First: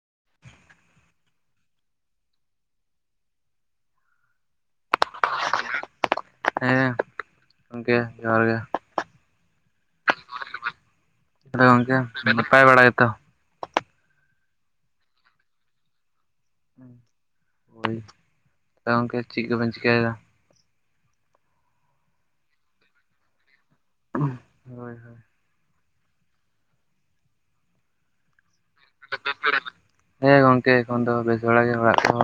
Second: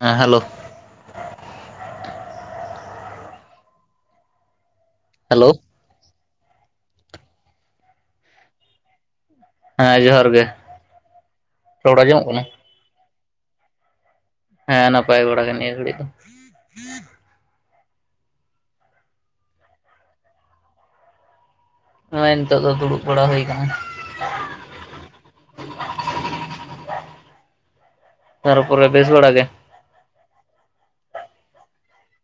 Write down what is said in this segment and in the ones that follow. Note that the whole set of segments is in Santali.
ᱦᱮᱸ ᱦᱮᱞᱳ᱾ ᱦᱮᱞᱳ᱾ ᱦᱮᱸ ᱜᱚᱝᱠᱮ ᱡᱚᱦᱟᱨ ᱜᱮ᱾ ᱦᱮᱸ ᱡᱚᱦᱟᱨ ᱜᱮ᱾ ᱛᱟᱦᱚᱞᱮ ᱜᱚᱝᱠᱮ ᱨᱚᱲ ᱟᱸᱡᱚᱢᱚᱜ ᱠᱟᱱᱟ ᱱᱟᱯᱟᱭ ᱵᱟᱲᱟᱭᱟᱛᱚ? ᱦᱮᱸ ᱱᱟᱯᱟᱭ ᱵᱟᱲᱟ ᱜᱮ ᱲᱤᱭᱟᱹ ᱜᱷᱟᱹᱲᱤᱡ ᱫᱚ᱾ [inaudible] ᱦᱳᱭ ᱜᱚᱝᱠᱮ ᱪᱮᱫ ᱠᱚᱵᱮᱱ ᱪᱤᱠᱟᱹᱭᱮᱫᱟ? ᱱᱚᱜ-ᱚᱭ ᱱᱤᱛᱚᱜ ᱫᱚ ᱫᱩᱲᱩᱵ ᱵᱟᱲᱟ ᱦᱩᱭ ᱠᱟᱱᱟ᱾ ᱦᱳᱭ ᱦᱳᱭ᱾ ᱛᱟᱨ ᱯᱚᱨᱮ ᱵᱮᱥ ᱵᱟᱲᱟ ᱜᱮ? ᱦᱮᱸ ᱜᱚᱝᱠᱮ ᱮᱠᱷᱚᱱ ᱫᱚ ᱵᱮᱥ ᱵᱟᱲᱟᱜ ᱜᱮ, ᱚᱲᱟᱜ ᱠᱚ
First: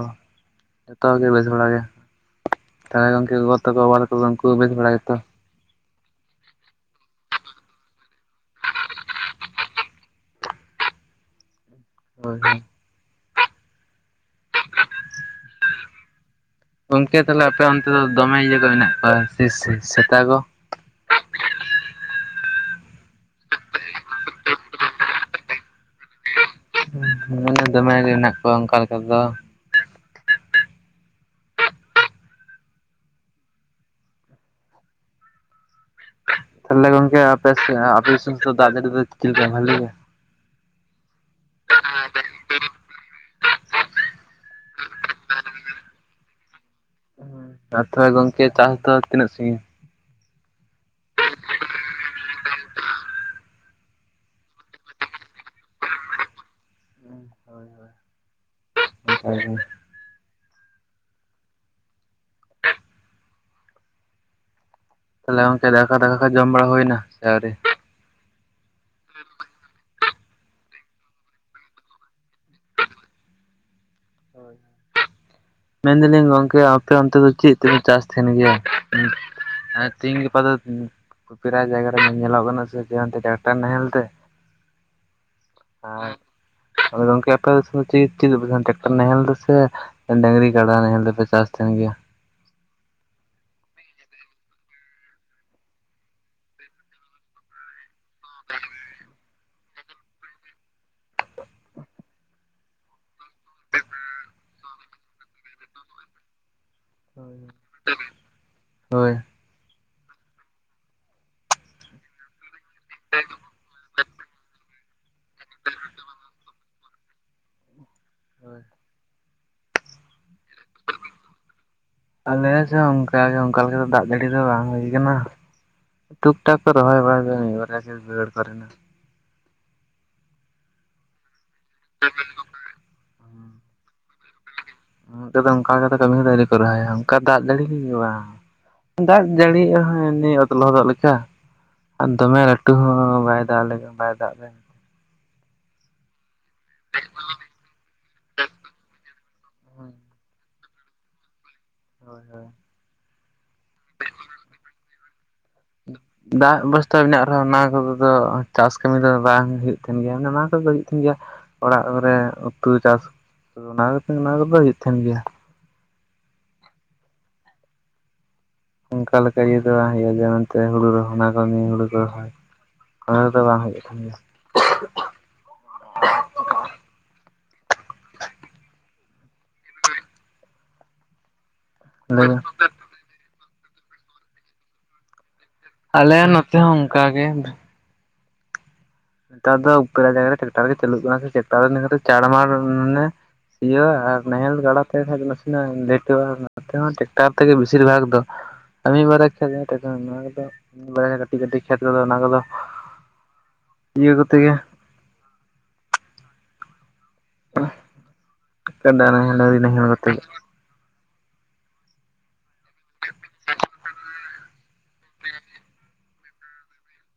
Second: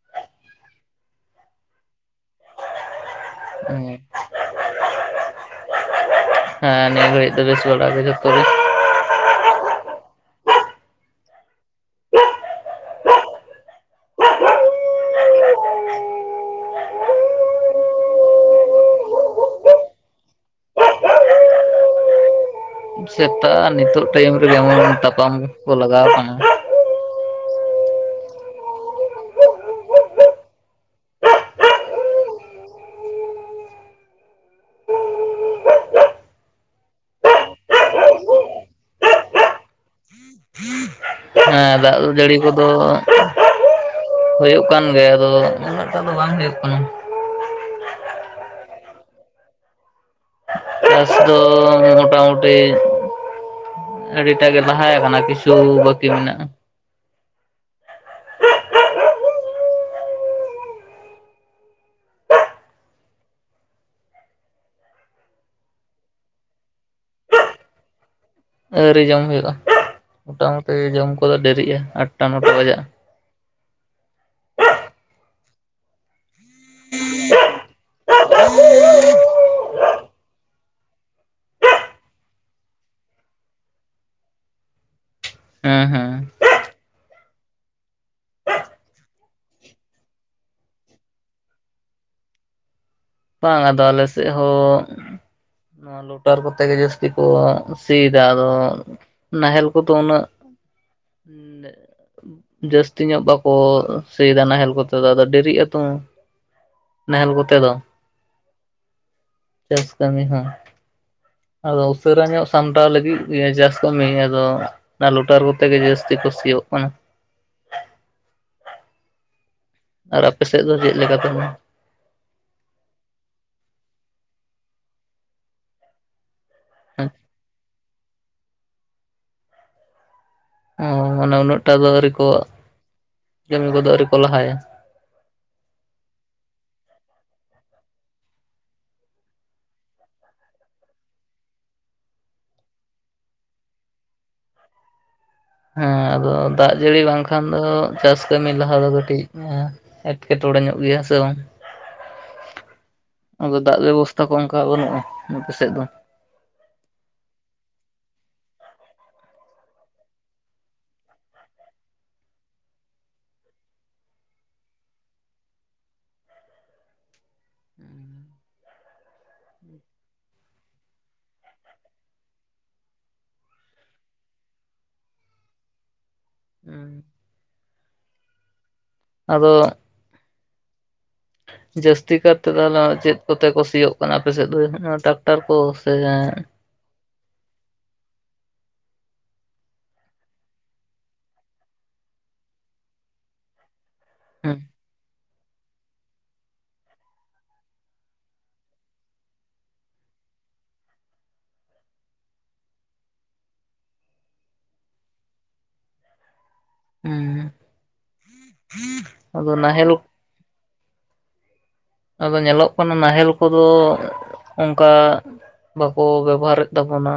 ᱡᱷᱚᱛᱚ ᱜᱮ ᱵᱮᱥ ᱵᱟᱲᱟᱜ ᱜᱮ᱾ ᱦᱮᱸ ᱜᱚᱝᱠᱮ ᱜᱚᱜᱚ-ᱵᱟᱵᱟ ᱛᱟᱠᱚ ᱩᱱᱠᱩ ᱦᱚᱸ ᱵᱮᱥ ᱵᱟᱲᱟ ᱜᱮᱛᱚ? ᱦᱮᱸ ᱟᱞᱮᱫᱚ ᱱᱤᱭᱟᱹ ᱜᱷᱟᱹᱤᱪ ᱵᱮᱥ ᱵᱟᱲᱟᱟ ᱜᱮ ᱡᱚᱛᱚ᱾ ᱦᱳᱭ [inaudible] ᱜᱚᱢᱠᱮ ᱛᱟᱦᱚᱞᱮ ᱟᱯᱮ ᱚᱱᱛᱮ ᱫᱚ ᱫᱚᱢᱮ ᱤᱭᱟᱹ ᱠᱚ ᱢᱮᱱᱟᱜ ᱠᱚᱣᱟ, ᱥᱮ-ᱥᱮᱛᱟ ᱠᱚ? ᱥᱮᱛᱟ ᱱᱤᱛᱚᱜ ᱴᱟᱭᱤᱢ ᱨᱮ ᱡᱮᱢᱚᱱ ᱛᱟᱯᱟᱢ ᱠᱚ ᱞᱟᱜᱟᱣ ᱠᱟᱱᱟ᱾ ᱫᱚᱢᱮᱜ ᱜᱮ ᱢᱮᱱᱟᱜᱮᱱᱟᱜ ᱠᱳᱭᱟ ᱚᱱᱠᱟ ᱞᱮᱠᱟ ᱛᱮᱫᱚ᱾ ᱛᱟᱦᱚᱞᱮ ᱜᱚᱝᱠᱮ ᱟᱯᱮ ᱥᱮᱫ, ᱟᱯᱮ ᱫᱤᱥᱚᱢ ᱫᱟᱜ ᱡᱟᱹᱲᱤ ᱫᱚ ᱛᱤᱱᱟᱹᱜ ᱵᱷᱟᱞᱮᱭᱟ? ᱦᱮᱸ, ᱫᱟᱜ ᱡᱟᱹᱲᱤ ᱠᱚᱫᱚ ᱦᱳᱭᱳᱜ ᱠᱟᱱ ᱜᱮᱭᱟ ᱟᱫᱚ ᱩᱱᱟᱹᱜᱴᱟ ᱫᱚ ᱵᱟᱝ ᱦᱩᱭᱩᱜ ᱠᱟᱱᱟ᱾ ᱦᱩᱸ ᱟᱛᱷᱚ [unintelligible] ᱜᱚᱝᱠᱮ ᱪᱟᱥ ᱫᱚ ᱛᱤᱱᱟᱹᱜ ᱥᱟᱺᱜᱤᱧ? ᱪᱥ ᱫᱚ ᱢᱳᱴᱟᱢᱩ ᱴᱤ ᱟᱹᱰᱤᱴᱟ ᱜᱮ ᱞᱟᱦᱟ ᱟᱠᱟᱱᱟ ᱠᱤᱪᱷᱩ ᱵᱟᱹᱠᱤ ᱢᱮᱱᱟᱜ-ᱟ᱾ ᱦᱳᱭ ᱦᱳᱭ ᱚᱱᱠ ᱜᱮ᱾ ᱛᱟᱦᱚᱞᱮ ᱜᱚᱝᱠᱮ ᱫᱟᱠᱟ, ᱫᱟᱠᱟ ᱠᱚ ᱡᱚᱢ ᱵᱟᱲᱟ ᱦᱩᱭᱮᱱᱟ ᱥᱮ ᱟᱣᱨᱤ? ᱟᱹᱣᱨᱤ ᱡᱚᱢ ᱦᱩᱭᱩᱜ-ᱟ, ᱢᱚᱴᱟᱢᱩᱴᱤ ᱡᱚᱢ ᱠᱚᱫᱚ ᱫᱮᱨᱤᱜᱼᱟ ᱟᱴᱴᱟ ᱱᱚᱴᱟ ᱵᱟᱡᱟᱜ-ᱟ᱾ ᱢᱮᱱ ᱫᱟᱞᱤᱧ ᱜᱚᱝᱠᱮ ᱟᱯᱮ ᱚᱱᱛᱮ ᱫᱚ ᱪᱮᱫ ᱛᱮᱯᱮ ᱪᱟᱥ ᱛᱟᱦᱮᱱ ᱜᱮᱭᱟ? ᱛᱤᱦᱤᱧ ᱜᱟᱯᱟ ᱫᱚ ᱯᱮᱨᱟᱭ ᱡᱟᱭᱜᱟ ᱨᱮ ᱧᱮᱞᱚᱜ ᱠᱟᱱᱟ ᱥᱮᱚᱱ ᱴᱟᱠᱴᱟᱨ ᱱᱟᱦᱮᱞ ᱛᱮ ᱦᱮᱸ ᱦᱮᱸ ᱟᱨ ᱜᱚᱢᱠᱮ ᱟᱯᱮ ᱫᱤᱥᱚᱢ ᱥᱤ ᱪᱤ, ᱪᱤ ᱡᱟᱸᱦᱟᱱ ᱴᱟᱠᱴᱟᱨᱤ ᱱᱟᱦᱮᱞ ᱛᱮᱥᱮ ᱰᱟᱝᱨᱤ ᱠᱟᱲᱟ ᱱᱟᱦᱮᱞ ᱛᱮ ᱯᱮ ᱪᱟᱥ ᱛᱟᱦᱮᱱ ᱜᱮᱭᱟ? ᱵᱟᱝ ᱟᱫᱚ ᱟᱞᱮ ᱥᱮᱫ ᱦᱚᱸ ᱱᱚᱣᱟ ᱞᱳᱴᱟᱨ ᱠᱚᱛᱮ ᱜᱮ ᱡᱟᱹᱥᱛᱤ ᱠᱚ ᱥᱤᱭᱮᱫᱟ ᱟᱫᱚ, ᱱᱟᱦᱮᱞ ᱠᱚᱫᱚ ᱩᱱᱟᱹᱜ ᱡᱟᱹᱥᱛᱤ ᱧᱚᱜ ᱵᱟᱠᱚ ᱥᱮᱫᱟ ᱱᱟᱦᱮᱞ ᱠᱚᱛᱮ ᱫᱚ ᱟᱫᱚ ᱰᱮᱨᱤᱜᱼᱟ ᱟᱛᱚ ᱱᱟᱦᱮᱞ ᱠᱚᱛᱮ ᱫᱚ᱾ ᱦᱳᱭ᱾ ᱪᱟᱹᱥ ᱠᱟᱹᱢᱤ ᱦᱚᱸ ᱟᱫᱚ ᱩᱥᱟᱹᱨᱟ ᱧᱚᱜ ᱥᱟᱢᱴᱟᱣ ᱞᱟᱹᱜᱤᱫ ᱤᱭᱟᱹ ᱪᱟᱥ ᱠᱟᱹᱢᱤ ᱦᱩᱭᱩᱜ-ᱟ ᱫᱚ ᱚᱱᱟ ᱞᱩᱴᱟᱨ ᱠᱚᱛᱮ ᱜᱮ ᱡᱟᱹᱥᱛᱤ ᱠᱚ ᱥᱤᱜᱩᱜ ᱠᱟᱱᱟ᱾ ᱦᱳᱭ᱾ ᱟᱨ ᱟᱯᱮ ᱥᱮᱫ ᱫᱚ ᱪᱮᱫ ᱞᱮᱠᱟ ᱛᱟᱦᱚᱞᱮ? ᱟᱞᱮ ᱥᱮᱫ ᱚᱱᱠᱟᱜᱮ ᱚᱱᱠᱟ ᱞᱮᱠᱟ ᱫᱟᱜ ᱡᱟᱹᱲᱤ ᱫᱚ ᱵᱟᱝ ᱦᱩᱭ ᱠᱟᱱᱟ᱾ ᱴᱩᱠ ᱴᱟᱠ ᱠᱚ ᱨᱚᱦᱚᱭ ᱵᱟᱲᱟ [inaudible] ᱚ ᱢᱟᱱᱮ ᱩᱱᱟᱹᱜ ᱴᱟ ᱫᱚ ᱟᱹᱣᱨᱤ ᱠᱚ, ᱠᱟᱹᱢᱤ ᱠᱚᱫᱚ ᱟᱹᱣᱨᱤ ᱠᱚ ᱞᱟᱦᱟᱭᱟ? ᱱᱚᱛᱮ ᱫᱚ ᱚᱱᱠᱟ ᱠᱟᱫᱟ ᱠᱚ [inaudible] ᱠᱚ ᱨᱦᱟᱭᱟ ᱚᱱᱠᱟ ᱫᱟᱜ ᱡᱟᱹᱲᱤ ᱠᱚᱜᱮ ᱵᱟᱝ᱾ ᱫᱟᱜ ᱡᱟᱹᱲᱤᱭᱟᱜ ᱦᱚᱸ ᱱᱤ ᱚᱛ ᱞᱚᱫᱚᱜ ᱞᱮᱠᱟ᱾ ᱟᱨ ᱫᱚᱢᱮ ᱞᱟᱹᱴᱩ ᱦᱚᱸ ᱵᱟᱭ ᱫᱟᱜ ᱞᱮ ᱵᱟᱭ ᱫᱟᱜ ᱞᱮᱫᱟ᱾ ᱦᱮᱸ ᱟᱫᱚ ᱫᱟᱜ ᱡᱟᱹᱲᱤ ᱵᱟᱝᱠᱷᱟᱱ ᱫᱚ ᱪᱟᱥ ᱠᱟᱹᱢᱤ ᱞᱟᱦᱟ ᱫᱚ ᱠᱟᱹᱴᱤᱡ ᱦᱳᱭ ᱮᱴᱠᱮᱴᱚᱬᱮ ᱧᱚᱜ ᱜᱮᱭᱟ ᱥᱮ ᱵᱟᱝ? ᱦᱳᱭ ᱦᱳᱭ᱾ ᱟᱫᱚ ᱫᱟᱜ ᱵᱮᱵᱚᱥᱛᱷᱟ ᱠᱚ ᱚᱱᱠᱟ ᱵᱟᱹᱱᱩᱜᱼᱟ ᱱᱟᱯᱮ ᱥᱮᱫ ᱫᱚ? ᱫᱟᱜ ᱵᱮᱵᱚᱥᱛᱷᱟ ᱢᱮᱱᱟᱜ ᱨᱮᱦᱚᱸ ᱚᱱᱟ ᱠᱚ ᱫᱚ ᱪᱟᱥ ᱠᱟᱹᱢᱤ ᱫᱚ ᱵᱟᱝ ᱦᱩᱭᱩᱜ ᱛᱟᱦᱮᱱ ᱜᱮᱭᱟ ᱢᱟᱱᱮ ᱚᱱᱟ ᱠᱚᱫᱚ ᱦᱩᱭᱩᱜ ᱠᱟᱱᱱ ᱜᱮᱭᱟ᱾ ᱚᱲᱟᱜ ᱠᱚᱨᱮ ᱩᱛᱩ ᱪᱟᱥ ᱚᱱᱟ ᱠᱚᱛᱮ ᱚᱱᱟ ᱠᱚᱫᱚ ᱦᱩᱭᱩᱜ ᱛᱟᱦᱮᱱ ᱜᱮᱭᱟ᱾ ᱩᱸᱻ ᱚᱱᱠᱟ ᱞᱮᱠᱟ ᱤᱭᱟᱹ ᱫᱚ ᱵᱟᱝ ᱦᱩᱭᱩᱜᱼᱟ ᱡᱮᱢᱚᱱᱛᱮ ᱦᱩᱲᱩ ᱨᱚᱦᱚᱭ ᱚᱱᱟ ᱠᱟᱹᱢᱤ ᱦᱩᱲᱩ ᱠᱚ ᱨᱚᱦᱚᱭ ᱚᱱᱟ ᱫᱚ ᱵᱟᱝ ᱦᱩᱭᱩᱜ-ᱟ ᱛᱷᱚ ᱱᱤᱭᱟᱹ ᱦᱩᱸ ᱟᱫᱚ ᱡᱟᱹᱥᱛᱤ ᱜᱮᱭᱟ ᱠᱟᱨᱛᱮ ᱛᱟᱦᱚᱞᱮ ᱪᱮᱫ ᱠᱚᱛᱮ ᱠᱚ ᱥᱤᱭᱚᱜ ᱠᱟᱱᱟ ᱟᱯᱮᱥᱮᱫ ᱫᱚ ᱴᱟᱠᱴᱟᱨ ᱠᱚ ᱥᱮ ᱟᱞᱮ ᱡᱟᱦᱟᱸ ᱱᱚᱛᱮ ᱦᱚᱸ ᱚᱱᱠᱟᱜ ᱜᱮ᱾ ᱱᱮᱛᱟᱨ ᱫᱚ ᱯᱮᱲᱟ ᱡᱟᱭᱜᱟ ᱨᱮ ᱴᱨᱟᱠᱟᱨ ᱜᱮ ᱪᱟᱹᱞᱩᱜ ᱠᱟᱱᱟ ᱥᱮ ᱴᱨᱟᱠᱴᱟᱨ ᱫᱚ ᱱᱟᱨ ᱪᱟᱲᱢᱟᱲ ᱢᱟᱱᱮ ᱤᱭᱟ. ᱟᱨ ᱱᱟᱦᱮᱞ ᱦᱩᱸ ᱜᱟᱰᱟ ᱛᱮ ᱠᱷᱟᱱ ᱱᱟᱥᱮᱱᱟᱜ ᱞᱮᱴᱚᱜᱼᱟ ᱱᱛᱮ ᱦᱚᱸ ᱴᱮᱠᱴᱟᱨ ᱛᱮᱜᱮ ᱵᱤᱥᱤᱨ ᱵᱷᱟᱜ ᱫᱚ᱾ ᱠᱟᱹᱢᱤ ᱵᱟᱨᱟ ᱠᱷᱮᱛ ᱠᱚ ᱠᱟᱹᱴᱤᱡ ᱠᱟᱹᱴᱤᱡ ᱠᱷᱮᱛ ᱠᱚᱫᱚ ᱚᱱᱟ ᱠᱚᱫᱚ ᱤᱭᱟᱹ ᱠᱚᱛᱮ ᱜᱮ ᱦᱩᱸ ᱮᱠᱮᱱ ᱰᱟᱝᱨᱟ-ᱰᱟᱝᱨᱤ ᱱᱟᱦᱮᱞ ᱠᱚᱛᱮ ᱟᱫᱚ ᱧᱮᱞᱚᱜ ᱠᱟᱱᱟ ᱱᱟᱦᱮᱞ ᱠᱚᱫᱚ ᱚᱱᱠᱟ ᱵᱟ ᱠᱚ ᱵᱮᱵᱚᱦᱟᱨᱮᱫ ᱛᱟᱵᱚᱱᱟ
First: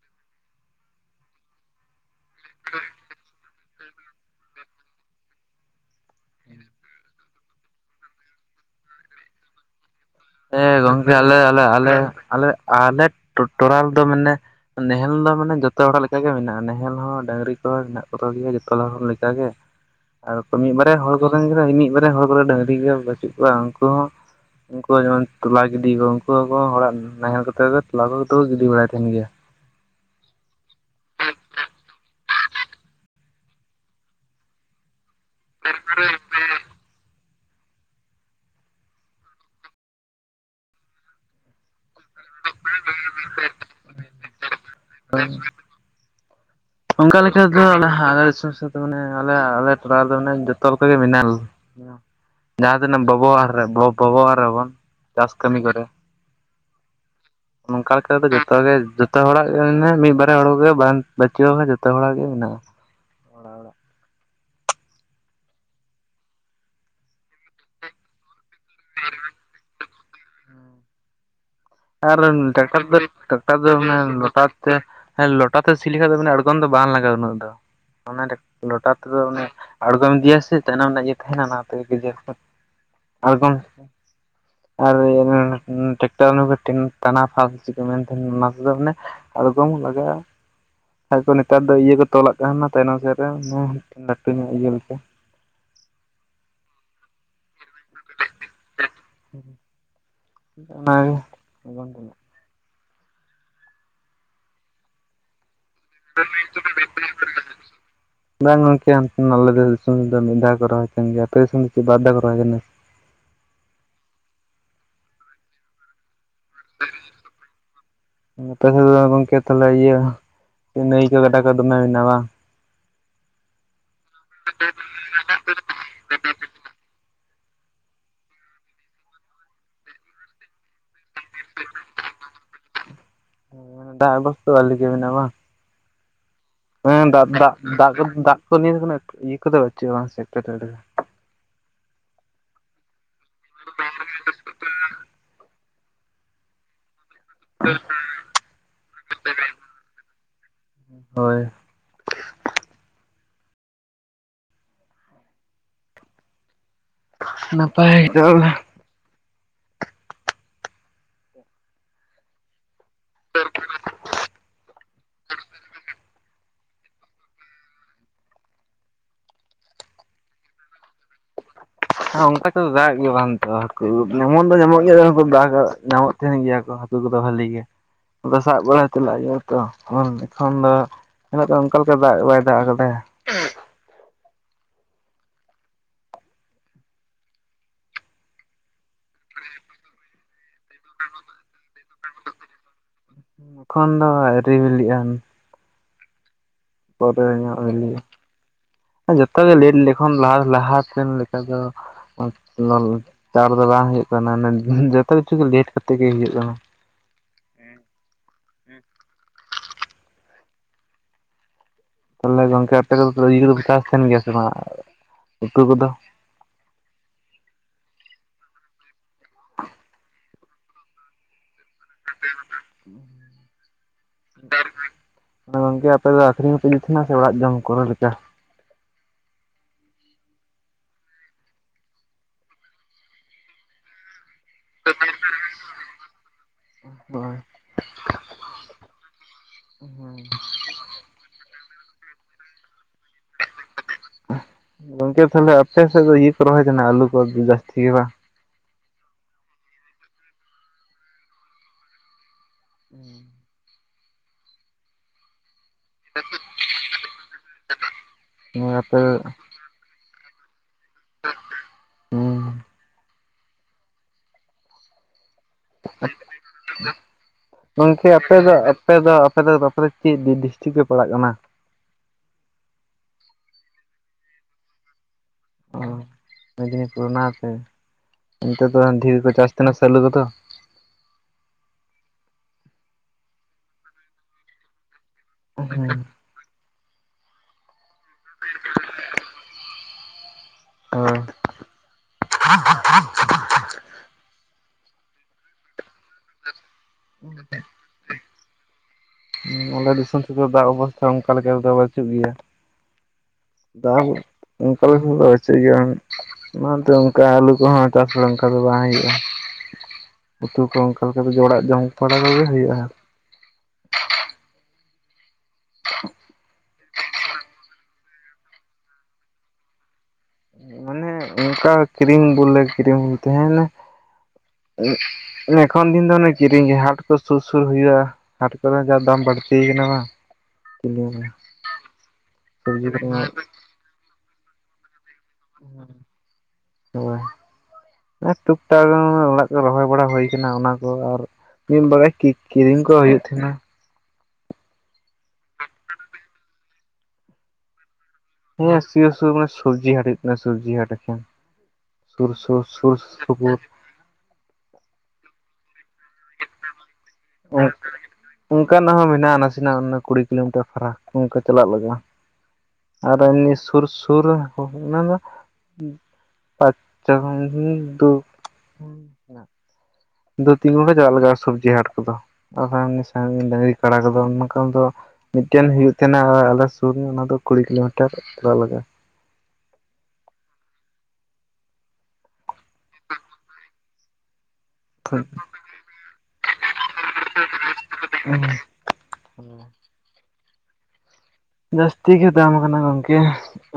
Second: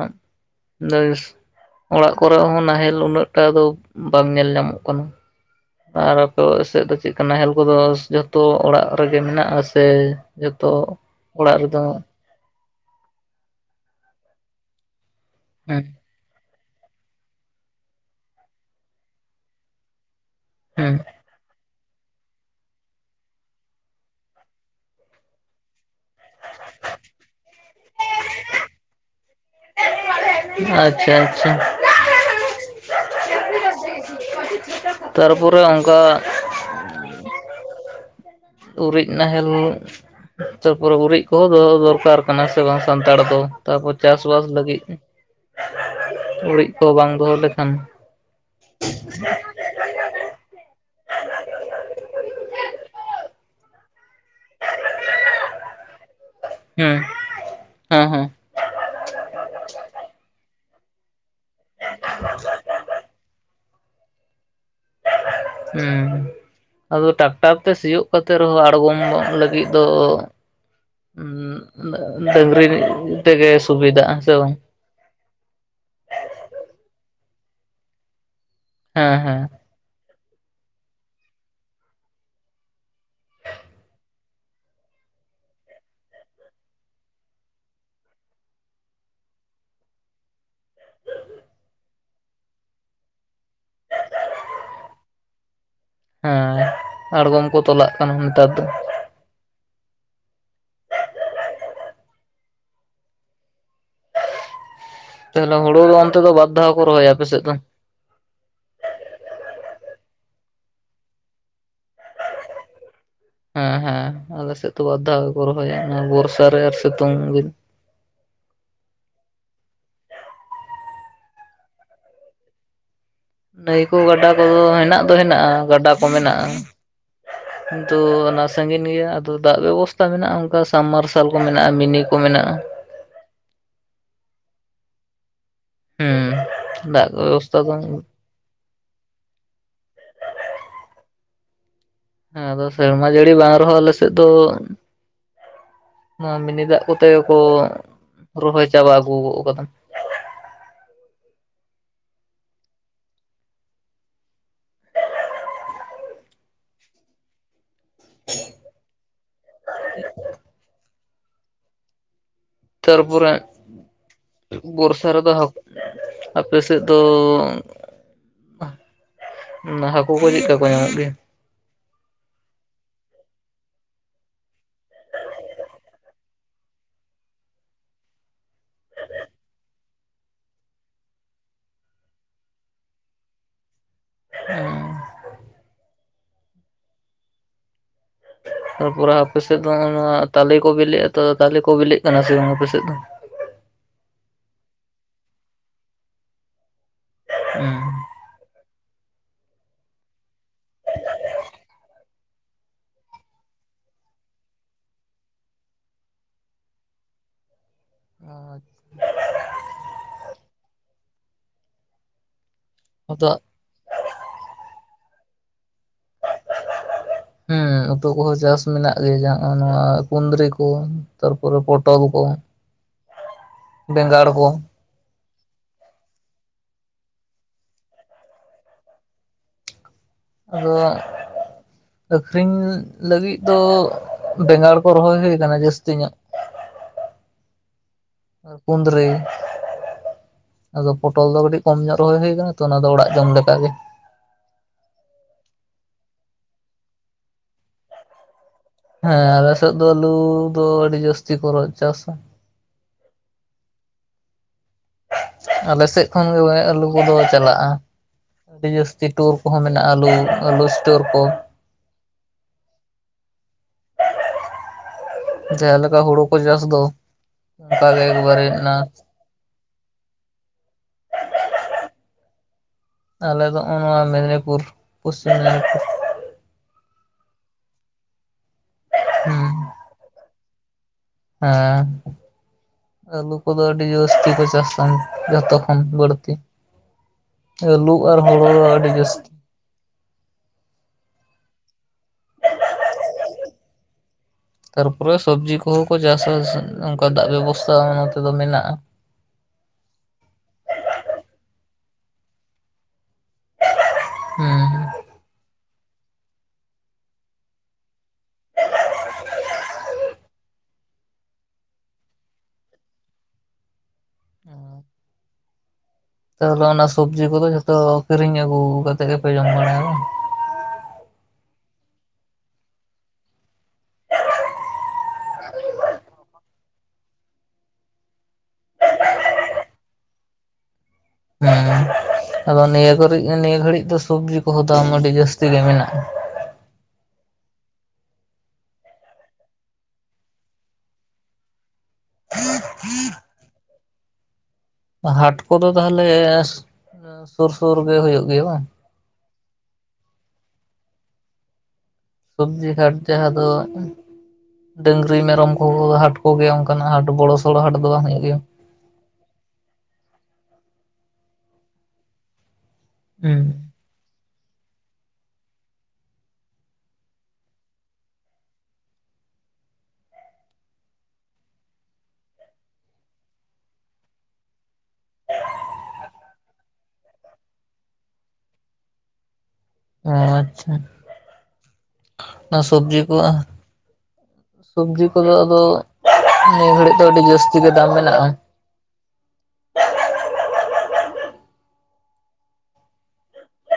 [inaudible] ᱚᱲᱟᱜ ᱠᱚᱨᱮ ᱦᱚᱸ ᱱᱟᱦᱮᱞ ᱩᱱᱟᱹᱜ ᱴᱟ ᱫᱚ ᱵᱟᱝ ᱧᱮᱞ ᱧᱟᱢᱚᱜ ᱠᱟᱱᱟ᱾ ᱟᱨ ᱟᱯᱮ ᱥᱮᱫ ᱫᱚ ᱪᱮᱫ ᱠᱟ ᱱᱟᱦᱮᱞ ᱠᱚᱫᱚ ᱡᱷᱚᱛᱚ ᱚᱲᱟᱜ ᱨᱮᱜᱮ ᱢᱮᱱᱟᱜ ᱥᱮ? ᱦᱮᱸ ᱡᱷᱚᱛᱚ ᱜᱚᱝᱠᱮ ᱟᱞᱮ ᱚᱲᱟᱜ ᱟᱞᱮ ᱨᱮᱫᱚ ᱟᱞᱮ ᱟᱞᱮ ᱟᱞᱮ ᱴᱚᱼᱴᱚᱞᱟ ᱨᱮᱫᱚ ᱢᱟᱱᱮ ᱱᱟᱮᱦᱮᱞ ᱫᱚ ᱢᱟᱱᱮ ᱡᱚᱛᱚ ᱦᱮᱸ ᱦᱚᱲᱟᱜ ᱞᱮᱠᱟ ᱜᱮ ᱢᱮᱱᱟᱜᱼᱟ ᱱᱟᱦᱮᱞ ᱦᱚᱸ ᱰᱟᱝᱝᱨᱤ ᱠᱚᱦᱚᱸ ᱢᱮᱱᱟᱜ ᱠᱚ ᱛᱟᱞᱮᱭᱟ ᱡᱚᱛᱚ ᱦᱚᱲ ᱞᱮᱠᱟᱜ ᱜᱮ᱾ ᱟᱨ ᱢᱤᱫ ᱦᱮᱸ ᱵᱟᱨᱭᱟ ᱦᱚᱲ ᱠᱚᱨᱮᱱ ᱜᱮ ᱢᱤᱫ ᱵᱟᱨᱭᱟ ᱦᱚᱲ ᱠᱚᱨᱮ ᱰᱟᱝᱝᱨᱤ ᱠᱚ ᱵᱪᱩᱜ ᱠᱚᱣᱟ ᱩᱱᱠᱩ ᱦᱚᱸ ᱩᱱᱠᱩᱣᱟᱜ ᱡᱮᱢᱚᱱ ᱛᱚᱞᱟ ᱜᱤᱰᱤ ᱠᱚ ᱩᱱᱠᱩ ᱠᱚ ᱦᱚᱲᱟᱜ ᱱᱟᱦᱮᱞ ᱠᱚᱛᱮ ᱫᱚ ᱛᱚᱞᱟ ᱠᱚᱫᱚ ᱠᱚ ᱜᱤᱰᱤ ᱵᱟᱲᱟᱭ ᱛᱟᱦᱮᱱ ᱜᱮᱭᱟ᱾ ᱟᱪᱪᱷᱟᱼᱟᱪᱪᱷᱟ᱾ ᱛᱟᱨᱯᱚᱨᱮ ᱚᱱᱠᱟ ᱩᱨᱤᱡ ᱱᱟᱦᱮᱞ ᱪᱟᱹᱯᱚᱨᱮ ᱜᱩᱨᱤᱡ ᱠᱚᱦᱚᱸ ᱫᱚᱦᱚ ᱫᱚ ᱫᱚᱨᱠᱟᱨ ᱠᱟᱱᱟ ᱥᱮ ᱵᱟᱝ ᱥᱟᱱᱛᱟᱲ ᱫᱚ ᱛᱟᱯᱚᱨ ᱪᱟᱥᱵᱟᱥ ᱞᱟᱹᱜᱤᱫ [inaudible] ᱩᱲᱤᱡ ᱚᱱᱠᱟ ᱞᱮᱠᱟ ᱫᱚ ᱞᱟᱦᱟ ᱟᱞᱮ ᱥᱩᱨ ᱥᱩᱨ ᱫᱚ ᱢᱟᱱᱮ ᱟᱞᱮ ᱟᱞᱮ ᱚᱲᱟᱜ ᱨᱮᱫᱚ ᱢᱟᱱᱮ ᱡᱚᱛᱚ ᱞᱮᱠᱟ ᱜᱮ ᱢᱮᱱᱟᱞᱼᱼ ᱡᱟᱦᱟᱸ ᱛᱤᱱᱟᱹᱜ [unintelligible] ᱨᱮ [unintelligible] ᱨᱮᱵᱚᱱ ᱪᱟᱥ ᱠᱟᱹᱢᱤ ᱠᱚᱨᱮ [inaudible] ᱱᱚᱝᱠᱟ ᱞᱮᱠᱟ ᱦᱮᱸ ᱫᱚ ᱡᱚᱛᱚ ᱜᱮ ᱡᱚᱛᱚ ᱦᱚᱲᱟᱜ ᱜᱮ [unintelligible] ᱢᱤᱫ ᱵᱟᱨᱭᱟ ᱦᱚᱲᱜᱮ ᱵᱟᱝᱼᱼ [unintelligible] ᱵᱟᱹᱪᱩᱜᱼᱟ ᱵᱟᱝ ᱠᱷᱟᱱ ᱡᱚᱛᱚ ᱦᱚᱲᱟᱜ ᱜᱮ ᱢᱮᱱᱟᱜᱼᱟ ᱦᱩᱸ ᱟᱫᱚ ᱴᱟᱠᱴᱟᱨ ᱛᱮ ᱥᱤᱭᱳᱜ ᱠᱟᱛᱮ ᱨᱮᱦᱚᱸ ᱟᱬᱜᱚᱢ ᱞᱟᱹᱜᱤᱫ ᱫᱚ ᱟᱨ ᱦᱩᱸ ᱰᱟᱹᱝᱨᱤ ᱴᱨᱟᱠᱴᱟᱨ ᱫᱚ ᱛᱮᱜᱮ ᱴᱨᱟᱠᱴᱟᱨ ᱫᱚ ᱥᱩᱵᱤᱫᱟᱜᱼᱟ ᱚᱱᱮ ᱥᱮ ᱞᱚᱴᱟ ᱵᱟᱝ ᱛᱮ ᱦᱮᱸ ᱞᱚᱴᱟ ᱛᱮ ᱥᱤ ᱞᱮᱠᱷᱟᱡ ᱫᱚ ᱟᱬᱜᱚᱢ ᱫᱚ ᱵᱟᱝ ᱞᱟᱜᱟᱜᱼᱟ ᱩᱱᱟᱹᱜ ᱫᱚ, ᱚᱱᱟ ᱞᱚᱴᱟ ᱦᱮᱸ ᱛᱮᱫᱚ ᱦᱮᱸ ᱢᱟᱱᱮ ᱟᱬᱜᱚᱢ ᱤᱫᱤᱭᱟ ᱥᱮ ᱛᱟᱭᱱᱚᱢ ᱨᱮᱱᱟᱜ ᱤᱭᱟᱹ ᱛᱟᱦᱮᱱᱟ ᱚᱱᱟᱛᱮ ᱜᱮᱡᱮᱨ ᱟᱬᱜᱚᱢ ᱟᱨ ᱚᱱᱟ ᱴᱮᱠᱴᱟᱨ [inaudible] ᱛᱟᱱᱟ ᱯᱷᱟᱞ ᱪᱤᱠᱟᱹ ᱢᱮᱱ ᱛᱟᱦᱮᱱ ᱚᱱᱟ ᱛᱮ ᱫᱚ ᱢᱟᱱᱮ ᱟᱲᱜᱚᱢ ᱞᱟᱜᱟᱜᱼᱟ᱾ ᱟᱨ ᱠᱚ ᱱᱮᱛᱟᱨ ᱫᱚ ᱤᱭᱟᱹ ᱠᱚ ᱛᱚᱞᱟᱜ ᱠᱟᱱᱟ ᱛᱟᱭᱱᱚᱢ ᱥᱮᱫ ᱨᱮ ᱞᱟᱹᱴᱩ ᱧᱚᱜ ᱤᱭᱟᱹ ᱞᱮᱠᱟ᱾ ᱦᱮᱸ ᱟᱬᱜᱚᱢ ᱠᱚ ᱛᱚᱞᱟᱜ ᱠᱟᱱᱟ ᱱᱮᱛᱟᱨ ᱫᱚ᱾ ᱦᱩᱸ ᱚᱱᱟ [inaudible] ᱛᱟᱦᱚᱞᱮ ᱦᱩᱲᱩ ᱫᱚ ᱚᱱᱛᱮ ᱫᱚ ᱵᱟᱨ ᱫᱷᱟᱣ ᱠᱚ ᱨᱚᱦᱚᱭᱟ ᱟᱯᱮ ᱥᱮᱫ ᱫᱚ? ᱵᱟᱝ ᱜᱚᱝᱠᱮ ᱦᱟᱱᱛᱮ ᱟᱞᱮ ᱫᱚ ᱫᱤᱥᱚᱢ ᱫᱚ ᱢᱤᱫ ᱫᱷᱟᱣ ᱠᱚ ᱨᱚᱦᱚᱭ ᱛᱟᱦᱮᱱ ᱜᱮᱭᱟ᱾ ᱟᱯᱮ ᱥᱮᱱ ᱫᱚ ᱪᱮᱫ ᱵᱟᱨ ᱫᱷᱟᱣ ᱠᱚ ᱨᱚᱦᱚᱭ ᱜᱮᱭᱟ? ᱦᱮᱸ ᱦᱮᱸ ᱟᱞᱮ ᱥᱮᱫ ᱫᱚ ᱵᱟᱨ ᱫᱷᱟᱣ ᱜᱮᱠᱚ ᱫᱚᱦᱚᱭᱟ, ᱵᱚᱨᱥᱟ ᱨᱮ ᱟᱨ ᱥᱮᱛᱩᱝ ᱫᱤᱱ᱾ [inaudible] ᱫᱚ ᱜᱚᱝᱠᱮ ᱛᱟᱦᱚᱞᱮ ᱤᱭᱟᱹ ᱱᱟᱹᱭ ᱠᱚ ᱜᱟᱰᱟ ᱠᱚ ᱫᱚᱢᱮ ᱢᱮᱱᱟᱜᱼᱟ᱾ ᱱᱟᱹᱭ ᱠᱚ ᱜᱟᱰᱟ ᱠᱚᱫᱚ ᱦᱮᱱᱟᱜ ᱫᱚ ᱦᱮᱼᱟ ᱜᱟᱰᱟ ᱠᱚ ᱢᱮᱱᱟᱜᱼᱟ ᱛᱳ ᱚᱱᱟ ᱥᱟᱺᱜᱤᱱ ᱜᱮᱭᱟ ᱟᱫᱚ ᱫᱟᱜ ᱵᱮᱵᱚᱥᱛᱟ ᱢᱮᱱᱟᱜᱼᱟ, ᱚᱱᱠᱟ ᱥᱟᱢᱵᱽᱢᱟᱨᱥᱟᱞ ᱠᱚ ᱢᱮᱱᱟᱜᱼᱟ, ᱢᱤᱱᱤ ᱠᱚ ᱢᱮᱱᱟᱜᱼᱟ᱾ [unintelligible] ᱟᱱᱮ [unintelligible] ᱰ [unintelligible] ᱵᱚᱥᱛᱣᱟᱞᱤᱠᱤ [unintelligible] ᱱᱟ ᱵᱟᱝ ᱦᱮᱸ ᱦᱮᱸ ᱫᱟᱜ ᱫᱟᱜ ᱵᱮᱵᱚᱥᱛᱷᱟ ᱫᱚ ᱦᱮᱸ ᱫᱟᱜ ᱠᱚ ᱫᱟᱜ ᱠᱚ ᱱᱤᱭᱟᱹ ᱠᱚᱫᱚ ᱪᱮᱫ ᱦᱚᱸ ᱵᱟᱝ ᱮᱴᱠᱮᱴᱚᱬᱮᱼᱼ ᱦᱮᱸ ᱟᱫᱚ ᱥᱮᱨᱢᱟ ᱡᱟᱹᱲᱤ ᱵᱟᱝ ᱨᱮᱦᱚᱸ ᱟᱞᱮ ᱥᱮᱫ ᱫᱚ ᱱᱚᱣᱟ ᱢᱤᱱᱤ ᱫᱟᱜ ᱠᱚᱛᱮ ᱜᱮ ᱠᱚ ᱨᱚᱦᱚᱭ ᱪᱟᱵᱟ ᱟᱹᱜᱩ ᱜᱚᱫ ᱟᱠᱟᱫᱟ᱾ ᱦᱚᱭ ᱱᱟᱯᱟᱭ ᱫᱚᱞᱼᱼ [inaudible] ᱛᱟᱨᱯᱚᱨᱮ ᱵᱚᱨᱥᱟ ᱨᱮᱫᱚ ᱦᱟ [inaudible] ᱟᱯᱮ ᱥᱮᱫ ᱫᱚ ᱦᱟᱹᱠᱩ ᱠᱚ ᱪᱮᱫᱠᱟ ᱠᱚ ᱧᱟᱢᱚᱜ ᱜᱮᱭᱟ ᱦᱮᱸ ᱚᱱᱠᱟ ᱛᱮᱫᱚ ᱫᱟᱜ ᱜᱮ ᱵᱟᱝ ᱛᱚ [inaudible] ᱦᱟᱹᱠᱩ ᱧᱟᱢᱚᱜ ᱫᱚ ᱧᱟᱢᱚᱜ ᱜᱮᱭᱟ, ᱠᱷᱩᱵ ᱫᱟᱜᱽᱼᱟ [inaudible] ᱧᱟᱢᱚᱜ ᱛᱟᱸᱦᱮᱱ ᱜᱮᱭᱟ ᱠᱚ ᱦᱟᱹᱠᱩ ᱠᱚᱫᱚ ᱵᱷᱟᱹᱞᱤ ᱜᱮ, ᱟᱫᱚ ᱥᱟᱵᱽ ᱵᱟᱲᱟ ᱪᱟᱞᱟᱜ ᱜᱮᱭᱟ ᱛᱚ ᱦᱚᱲ ᱮᱠᱷᱚᱱ ᱫᱚ [unintelligible] ᱫᱚ ᱚᱱᱠᱟ ᱞᱮᱠᱟ ᱫᱟᱜ ᱜᱮ ᱵᱟᱭ ᱫᱟᱜ ᱟᱠᱟᱫᱟᱭ᱾ [inaudible] ᱛᱟᱨᱯᱚᱨᱮ ᱟᱯᱮ ᱥᱮᱫ ᱫᱚ ᱚᱱᱟ ᱛᱟᱞᱮ ᱠᱚ ᱵᱤᱞᱤᱜᱼᱟ ᱛᱚ ᱛᱟᱞᱮ ᱠᱚ ᱵᱤᱞᱤᱜ ᱠᱟᱱᱟ ᱥᱮ ᱵᱟᱝ ᱟᱯᱮ ᱥᱮᱫ ᱫᱚ ᱮᱠᱷᱚᱱ ᱫᱚ ᱟᱹᱣᱨᱤ ᱵᱤᱞᱤᱜᱼᱟ᱾ ᱯᱚᱨᱮ ᱧᱚᱜ ᱦᱩᱸ [inaudible] ᱡᱚᱛᱚ ᱜᱮ ᱞᱮᱴ ᱞᱮᱠᱷᱟᱱ ᱞᱟᱦᱟᱼᱞᱟᱦᱟ ᱥᱮᱱ ᱞᱮᱠᱟ ᱫᱚ [inaudible] ᱪᱟᱬ ᱫᱚ ᱵᱟᱝ ᱦᱩᱭᱩᱜ ᱠᱟᱱᱟ, ᱚᱱᱟ ᱡᱚᱛᱚ ᱠᱤᱪᱷᱩ ᱜᱮ ᱞᱮᱹᱴ ᱠᱟᱛᱮ ᱜᱮ ᱤᱡᱟᱹᱜ ᱠᱟᱱᱟ ᱟᱪᱷᱟ ᱛᱟᱦᱞᱮ ᱜᱚᱝᱠᱮ ᱟᱯᱮ ᱠᱚᱫᱚ ᱟᱫᱚ ᱤᱭᱟᱹ ᱠᱚᱫᱚ [inaudible] ᱩᱛᱩ ᱪᱟᱥ ᱛᱟᱦᱮᱱ ᱜᱮᱭᱟ ᱥᱮ ᱵᱟᱝ ᱩᱛᱩ ᱠᱚᱫᱚ ᱦᱮᱸ ᱩᱛᱩ ᱠᱚᱦᱚᱸ ᱪᱟᱥ ᱢᱮᱱᱟᱜ ᱜᱮᱚᱭ ᱱᱚᱣᱟ ᱠᱩᱸᱫᱽᱨᱤ ᱠᱚ ᱛᱟᱨᱯᱚᱨᱮ ᱯᱚᱴᱚᱞ ᱠᱚ, ᱵᱮᱸᱜᱟᱲ ᱠᱚ ᱢᱟᱱᱮ ᱜᱚᱝᱠᱮ ᱟᱯᱮ ᱫᱚ ᱟᱹᱠᱷᱨᱤᱧ ᱦᱚᱸᱯᱮ ᱤᱫᱤ ᱛᱟᱦᱮᱱᱟ ᱥᱮ ᱚᱲᱟᱜ ᱡᱚᱢ ᱠᱚᱨᱮ ᱞᱮᱠᱟ ᱟᱫᱚ ᱟᱹᱠᱷᱨᱤᱧ ᱞᱟᱹᱜᱤᱫ ᱫᱚ ᱵᱮᱸᱜᱟᱲ ᱠᱚ ᱨᱚᱦᱚᱭ ᱦᱩᱭ ᱟᱠᱟᱱᱟ ᱡᱟᱹᱥᱛᱤ ᱧᱚᱜ [inaudible] ᱠᱩᱫᱽᱨᱤ ᱦᱮᱸ ᱟᱫᱚ ᱯᱚᱴᱚᱞ ᱫᱚ ᱠᱟᱹᱴᱤᱡ ᱠᱚᱢ ᱧᱚᱜ ᱨᱚᱦᱚᱭ ᱦᱩᱭᱩᱭᱟᱱᱟ ᱛᱚ ᱚᱱᱟ ᱫᱚ ᱚᱲᱟᱜ ᱡᱚᱢ ᱞᱮᱠᱟᱜ ᱜᱮ ᱜᱚᱝᱠᱮ ᱛᱟᱦᱞᱮ ᱟᱯᱮ ᱥᱮᱫ ᱫᱚ ᱤᱭᱟᱹ ᱠᱚ ᱨᱚᱦᱚᱭ ᱛᱟᱦᱮ ᱟᱞᱩ ᱠᱚ ᱡᱟᱹᱥᱛᱤ ᱜᱮ ᱵᱟᱝ ᱦᱮᱸ ᱟᱞᱮᱥᱮᱫ ᱫᱚ ᱟᱞᱩ ᱫᱚ ᱟᱹᱰᱤ ᱡᱟᱹᱥᱛᱤ ᱠᱚ ᱨᱚᱜ ᱪᱟᱥᱟ ᱦᱩᱸ ᱟᱞᱮ ᱥᱮᱫ ᱠᱷᱚᱱ ᱜᱮ ᱟᱹᱞᱩ ᱠᱚᱫᱚ ᱪᱟᱞᱟᱜᱼᱟ᱾ ᱦᱮᱸ ᱟᱹᱰᱤ ᱟᱯᱮ ᱡᱟᱹᱥᱛᱤ ᱴᱩᱨ ᱠᱚᱦᱚᱸ ᱢᱮᱱᱟᱜ-ᱟ ᱟᱹᱞᱩ-ᱟᱹᱞᱩ ᱤᱥᱴᱳᱨ ᱠᱚ᱾ ᱦᱩᱸ ᱡᱟᱦᱟᱸ ᱞᱮᱠᱟ ᱦᱩᱲᱩ ᱠᱚ ᱪᱟᱥ ᱫᱚ ᱚᱱᱠᱟ ᱜᱮ ᱜᱚᱝᱠᱮ ᱟᱯᱮ ᱮᱠᱵᱟᱨᱮ ᱫᱚ ᱚᱱᱟ ᱟᱯᱮ ᱫᱚ ᱟᱯᱮ ᱫᱚ ᱛᱟᱯᱚᱨᱮ ᱪᱮᱫ ᱰᱤᱥᱴᱤᱠ ᱨᱮ ᱯᱟᱲᱟᱜ ᱠᱟᱱᱟ? ᱟᱞᱮ ᱫᱚ ᱱᱚᱜᱼᱚ ᱱᱚᱣᱟ ᱢᱮᱫᱽᱱᱤᱯᱩᱨ, ᱯᱚᱥᱪᱤᱢ ᱢᱮᱫᱽᱱᱤ ᱢᱤᱫᱫᱽᱱᱤᱯᱩᱨᱩᱨ ᱚᱱᱟᱛᱮ ᱩᱱᱠᱩ ᱫᱚ ᱰᱷᱮᱨ ᱠᱚ ᱪᱟᱥ ᱦᱩᱸ ᱛᱟᱦᱮᱱᱟ ᱥᱮ ᱟᱹᱞᱩ ᱠᱚᱫᱚ? ᱦᱮᱸ ᱟᱹᱞᱩ ᱠᱚᱫᱚ ᱟᱹᱰᱤ ᱡᱟᱹᱥᱛᱤ ᱠᱚ ᱪᱟᱥᱟ᱾ ᱡᱚᱛᱚ ᱠᱷᱚᱱ ᱦᱳᱭ ᱵᱟᱹᱲᱛᱤ ᱟᱹᱞᱩ ᱟᱨ ᱦᱚᱲᱚ ᱫᱚ ᱟᱹᱰᱤ ᱡᱟᱹᱥᱛᱤ ᱦᱚᱭ ᱛᱟᱨᱯᱚᱨᱮ ᱥᱚᱵᱽᱡᱤ ᱠᱚᱦᱚᱸ ᱠᱚ ᱪᱟᱥᱟ ᱚᱱᱠᱟ ᱫᱟᱜ ᱵᱮᱵᱚᱥᱛᱟ ᱚᱱᱟᱛᱮᱫᱚ ᱢᱮᱱᱟᱜᱼᱟ ᱟᱞᱮ ᱫᱤᱥᱚᱢ ᱛᱮᱫ ᱫᱟᱜ ᱚᱵᱚᱥᱛᱷᱟ ᱚᱱᱠᱟ ᱞᱮᱠᱟᱮᱫ ᱵᱟᱹᱪᱩᱜ ᱜᱮᱭᱟ [inaudible] ᱫᱟᱜ [unintelligible] ᱦᱩᱸ [unintelligible] ᱟᱞᱮ ᱥᱮᱫ ᱫᱚ ᱵᱟᱪᱩᱜ ᱜᱮᱭᱟ ᱚᱱᱟᱛᱮ ᱚᱱᱠᱟ ᱟᱹᱞᱩ ᱠᱚᱦᱚᱸ ᱪᱟᱥ ᱚᱱᱠᱟ ᱫᱚ ᱵᱟᱝ ᱦᱩᱭᱩᱜᱼᱟ ᱩᱛᱩ ᱠᱚ ᱚᱱᱠᱟᱠᱟ ᱚᱲᱟᱜ ᱡᱚᱢ ᱵᱟᱲᱟ ᱠᱚᱜᱮ ᱦᱩᱭᱩᱜᱼᱟ᱾ ᱛᱟᱦᱞᱮ ᱚᱱᱟ ᱥᱚᱵᱽᱡᱤ ᱠᱚᱫᱚ ᱡᱷᱚᱛᱚ ᱠᱤᱨᱤᱧ ᱟᱹᱜᱩ ᱠᱟᱛᱮᱜ ᱜᱮᱯᱮ ᱡᱚᱢ ᱵᱟᱲᱟᱭᱟ ᱵᱟᱝ? ᱢᱟᱱᱮ ᱚᱱᱠᱟ ᱠᱨᱤᱨᱤᱢ ᱵᱚᱞᱮ ᱠᱤᱨᱤᱢ ᱛᱟᱦᱮᱸᱱᱟ᱾ ᱮᱠᱷᱚᱱ ᱫᱤᱱ ᱫᱚ ᱚᱱᱮ ᱠᱤᱨᱤᱧ ᱜᱮ ᱦᱟᱴ ᱠᱚ ᱥᱩᱨ ᱥᱩᱨ ᱦᱩᱭᱩᱜᱼᱟ᱾ ᱦᱟᱴ ᱠᱚᱨᱮ ᱡᱟ ᱫᱟᱢ ᱵᱟᱹᱲᱛ ᱠᱟᱱᱟ ᱵᱟᱝ, [inaudible] ᱦᱩᱸ ᱟᱫᱚ ᱥᱚᱵᱽᱡᱤ ᱱᱤᱭᱟᱹ ᱠᱚᱨᱮ ᱦᱳᱭ ᱱᱤᱭᱟᱹ ᱜᱷᱟᱹᱲᱤᱡ ᱫᱚ ᱥᱚᱵᱡᱤ ᱠᱚᱦᱚᱸ ᱫᱟᱢ ᱟᱹᱰᱤ ᱡᱟᱹᱥᱛᱤ ᱜᱮ ᱢᱮᱱᱟᱜᱼᱟ᱾ ᱦᱳᱭ ᱴᱩᱠ ᱴᱟᱠ ᱚᱲᱟᱜ ᱠᱚ ᱨᱚᱦᱚᱭ ᱵᱟᱲᱟ ᱦᱩᱭ ᱠᱟᱱᱟ ᱚᱱᱟ ᱠᱚ ᱟᱨ ᱢᱤᱫᱵᱟᱨᱮ ᱠᱤᱠ ᱠᱤᱨᱤᱧ ᱠᱚ ᱦᱩᱭᱩᱜ ᱛᱟᱦᱮᱸᱱᱟ᱾ ᱦᱟᱴ ᱠᱚᱫᱚ ᱛᱟᱦᱚᱞᱮ ᱥᱩᱨ ᱥᱩᱨ ᱜᱮ ᱦᱩᱭᱩᱜ ᱜᱮᱭᱟ ᱵᱟᱝ? ᱦᱮᱸ ᱥᱩᱨ ᱥᱩᱨ ᱥᱚᱵᱡᱤ ᱦᱴᱤᱴ ᱥᱚᱵᱡᱤ ᱦᱟᱴ ᱮᱠᱮᱱ᱾ ᱥᱚᱵᱡᱤ ᱦᱟᱴ ᱡᱟᱦᱟᱸ ᱫᱚ ᱥᱩᱯᱩᱨ ᱰᱟᱹᱝᱨᱤ ᱢᱮᱨᱚᱢ ᱠᱚ ᱦᱟᱴ ᱠᱚᱜᱮᱭᱟ ᱚᱱᱠᱟᱱᱟᱜ ᱦᱟᱴ ᱵᱚᱲᱚ ᱥᱚᱲᱚ ᱦᱟᱴ ᱫᱚ ᱵᱟᱝ ᱦᱩᱭᱩᱜ ᱜᱮᱭᱟ? ᱚᱱᱠᱟᱱᱟᱜ ᱦᱚᱸ ᱦᱮᱱᱟᱜᱼᱟ ᱱᱟᱥᱮᱱᱟᱜ ᱠᱩᱲᱤ ᱠᱤᱞᱳᱢᱤᱴᱟᱨ ᱯᱷᱟᱨᱟ ᱚᱱᱠᱟ ᱪᱟᱞᱟᱜ ᱞᱟᱜᱼᱟ᱾ ᱟᱨ ᱦᱩᱸ᱾ ᱮᱢᱱᱤ ᱥᱩᱨ ᱥᱩᱨ ᱚᱱᱟ ᱫᱚ ᱟᱪᱪᱷᱟ ᱦᱩᱸ ᱦᱩᱸ ᱫᱩ ᱫᱩ ᱛᱤᱱ ᱜᱚᱴᱟᱝ ᱪᱟᱞᱟᱜ ᱞᱟᱜᱟᱜᱼᱟ ᱥᱚᱵᱽᱡᱤ ᱦᱟᱴ ᱠᱚᱫᱚ ᱟᱨ ᱥᱟᱺᱜᱤᱧ ᱠᱟᱲᱟ ᱠᱚ ᱫᱚ ᱢᱤᱫᱴᱮᱱ ᱦᱩᱭᱩᱜᱭᱳ ᱛᱟᱦᱮᱱᱟ ᱟᱞᱮ ᱥᱩᱨ ᱨᱮ ᱚᱱᱟ ᱫᱚ ᱠᱩᱲᱤ ᱠᱤᱞᱳᱢᱤᱴᱟᱨ ᱪᱟᱞᱟᱜ ᱞᱟᱜᱟᱜᱼᱟ᱾ ᱚᱻ ᱟᱪᱪᱷᱟ ᱚᱱᱟ ᱥᱚᱵᱡᱤ ᱠᱚ ᱥᱚᱵᱡᱤ ᱠᱚᱫᱚ ᱟᱫᱚ ᱱᱤᱭᱟᱹ ᱜᱷᱟᱹᱲᱤᱡ ᱫᱚ ᱟᱹᱰᱤ ᱡᱟᱹᱥᱛᱤ ᱜᱮ ᱫᱟᱢ ᱢᱮᱱᱟᱜᱼᱟ᱾ ᱡᱟᱹᱥᱛᱤ ᱜᱮ ᱫᱟᱢ ᱠᱟᱱᱟ ᱜᱚᱢᱠᱮ᱾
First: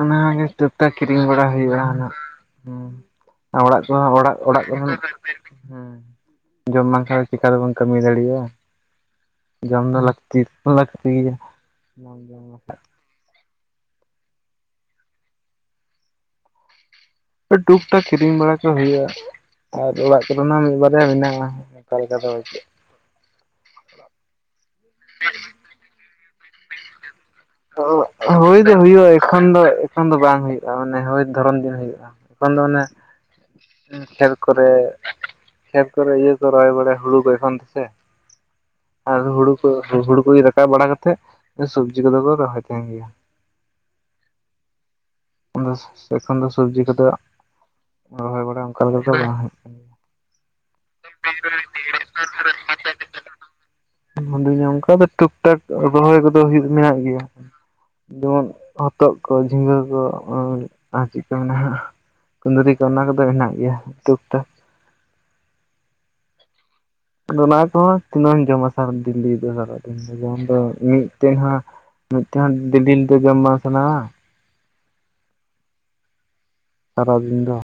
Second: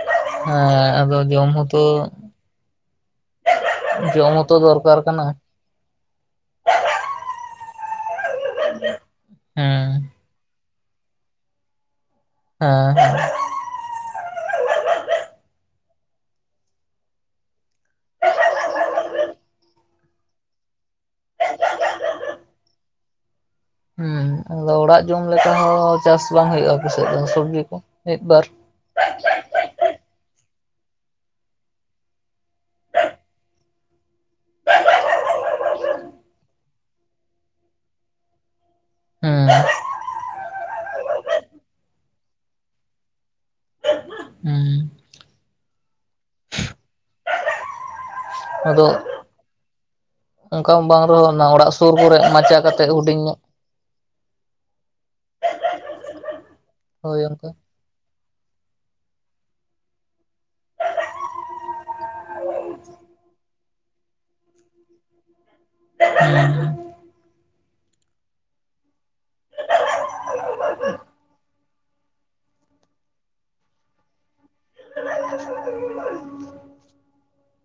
ᱚᱱᱟᱜᱮ ᱛᱚᱠᱛᱟ ᱦᱮᱸ ᱟᱫᱚ ᱠᱤᱨᱤᱧ ᱵᱟᱲᱟ ᱡᱚᱢ ᱦᱩᱭᱩᱜᱼᱟ ᱦᱚᱸᱛᱚ ᱦᱟᱸᱜ ᱦᱩᱸ ᱚᱲᱟᱜ ᱠᱚᱦᱚᱸ ᱡᱚᱢ ᱚᱲᱟᱜ ᱦᱚᱸᱛᱚ ᱚᱲᱟᱜ ᱠᱚᱦᱚᱸ ᱦᱮᱸ ᱫᱚᱨᱠᱟᱨ ᱠᱟᱱᱟ ᱡᱚᱢ ᱵᱟᱝᱠᱷᱟᱱ ᱫᱚ ᱪᱤᱠᱟ ᱛᱮᱵᱚᱱ ᱠᱟᱹᱢᱤ ᱫᱟᱲᱮᱭᱟᱜᱼᱟ ᱡᱚᱢ ᱫᱚ ᱦᱮᱸ ᱞᱟᱹᱠ ᱛᱤᱥ ᱞᱟᱹᱠᱛᱤᱭᱟ [inaudible] ᱟᱸ ᱴᱩᱠ ᱴᱟᱠ ᱠᱤᱨᱤᱧ ᱵᱟᱲᱟ ᱠᱚ ᱦᱩᱭᱩᱜᱼᱟ᱾ ᱟᱨ ᱚᱲᱟᱜ ᱠᱚᱨᱮᱱᱟᱜ ᱢᱤᱫ ᱵᱟᱨᱭᱟ ᱢᱮᱱᱟᱜᱼᱟ ᱚᱱᱠᱟ ᱞᱮᱠᱟ ᱫᱚ ᱵᱟᱹᱪᱩᱜ ᱦᱩᱸ ᱟᱫᱚ ᱚᱲᱟᱜ ᱡᱚᱢ ᱞᱮᱠᱟ ᱦᱚᱸ ᱪᱟᱥ ᱵᱟᱝ ᱦᱩᱭᱩᱜᱼᱟ ᱟᱯᱮ ᱥᱮᱫ ᱫᱚ ᱥᱚᱵᱡ ᱦᱚᱸ ᱦᱩᱭ ᱫᱚ ᱦᱩᱭᱩᱜᱼᱟ᱾ ᱮᱠᱷᱚᱱ ᱫᱚ ᱮᱠᱷᱚᱱ ᱫᱚ ᱵᱟᱝ ᱦᱩᱭᱩᱜᱼᱟ, ᱢᱟᱱᱮ ᱦᱳᱭ ᱫᱷᱚᱨᱚᱢ ᱫᱤᱱ ᱦᱩᱭᱩᱜᱼᱟ, ᱮᱠᱷᱚᱱ ᱫᱚ ᱢᱟᱱᱮ ᱠᱷᱮᱛ ᱠᱚᱨᱮ ᱠᱷᱮᱛ ᱠᱚᱨᱮ ᱤᱭᱟᱹ ᱠᱚ ᱨᱚᱦᱚᱭ ᱵᱟᱲᱟᱭ ᱦᱩᱲᱩ ᱠᱚ ᱮᱠᱷᱚᱱ ᱛᱚᱥᱮ? ᱟᱨ ᱦᱮᱸ ᱦᱩᱲᱩ ᱠᱚ ᱦᱩᱲᱩ ᱠᱚ ᱨᱟᱠᱟᱵ ᱵᱟᱲᱟ ᱠᱟᱛᱮᱜ, ᱥᱚᱵᱡᱤ ᱠᱚᱫᱚ ᱠᱚ ᱨᱚᱦᱚᱭ ᱛᱟᱦᱮᱱ ᱜᱮᱭᱟ᱾ [inaudible] ᱦᱩᱸ ᱟᱫᱚ ᱮᱠᱷᱚᱱ ᱫᱚ ᱥᱚᱵᱡᱤ ᱠᱚᱫᱚ ᱨᱚ ᱦᱚᱭ ᱵᱟᱲᱟ ᱚᱱᱠᱟ ᱞᱮᱠᱟ ᱫᱚ ᱵᱟᱝ ᱚᱝᱠᱟ ᱢᱟ ᱵᱟᱝ ᱨᱮᱦᱚ ᱚᱲᱟᱜ ᱥᱩᱨ ᱠᱚᱨᱮ ᱢᱟᱪᱟ ᱠᱟᱛᱮᱜ ᱦᱩᱰᱤᱧ ᱧᱚᱜ ᱦᱮᱱᱫᱟᱧ ᱧᱚᱜ ᱚᱝᱠᱟ ᱫᱚ ᱴᱩᱠ ᱴᱟᱠ ᱨᱚᱦᱚᱭ ᱠᱚᱫᱚ ᱦᱩᱭᱩᱜ ᱢᱮᱱᱟᱜ ᱦᱳᱭ ᱜᱮᱭᱟ ᱚᱱᱠᱟ ᱡᱮᱢᱚᱱ ᱦᱚᱛᱚᱜ ᱠᱚ ᱡᱷᱤᱸᱜᱟᱹ ᱠᱚ ᱟᱨ ᱪᱮᱜ ᱠᱚ ᱢᱮᱱᱟ ᱠᱩᱸᱫᱽᱨᱤ ᱠᱚ ᱛᱚ ᱚᱱᱟ ᱠᱚᱫᱚ ᱦᱮᱱᱟᱜ ᱜᱮᱭᱟ ᱴᱩᱠ ᱴᱟᱠ ᱦᱩᱸ [unintelligible] ᱟᱫᱚ ᱚᱱᱟ ᱠᱚᱦᱚᱸ ᱛᱤᱱᱟᱹᱜ ᱮᱢ ᱡᱚᱢᱟ ᱥᱟᱨᱟ ᱫᱤᱞᱤ ᱫᱚ ᱥᱟᱨᱟᱫᱤᱱ ᱫᱚ ᱡᱚᱢ ᱫᱚ ᱢᱤᱫᱴᱮᱜ ᱦᱟᱸ ᱢᱤᱫᱴᱟᱱ ᱦᱚᱸ ᱫᱤ-ᱫᱤᱱᱛᱮ ᱡᱚᱢ ᱵᱟᱝ ᱥᱟᱱᱟᱣᱟ᱾ [inaudible] ᱥᱟᱨᱟ ᱫᱤᱱ ᱫᱚ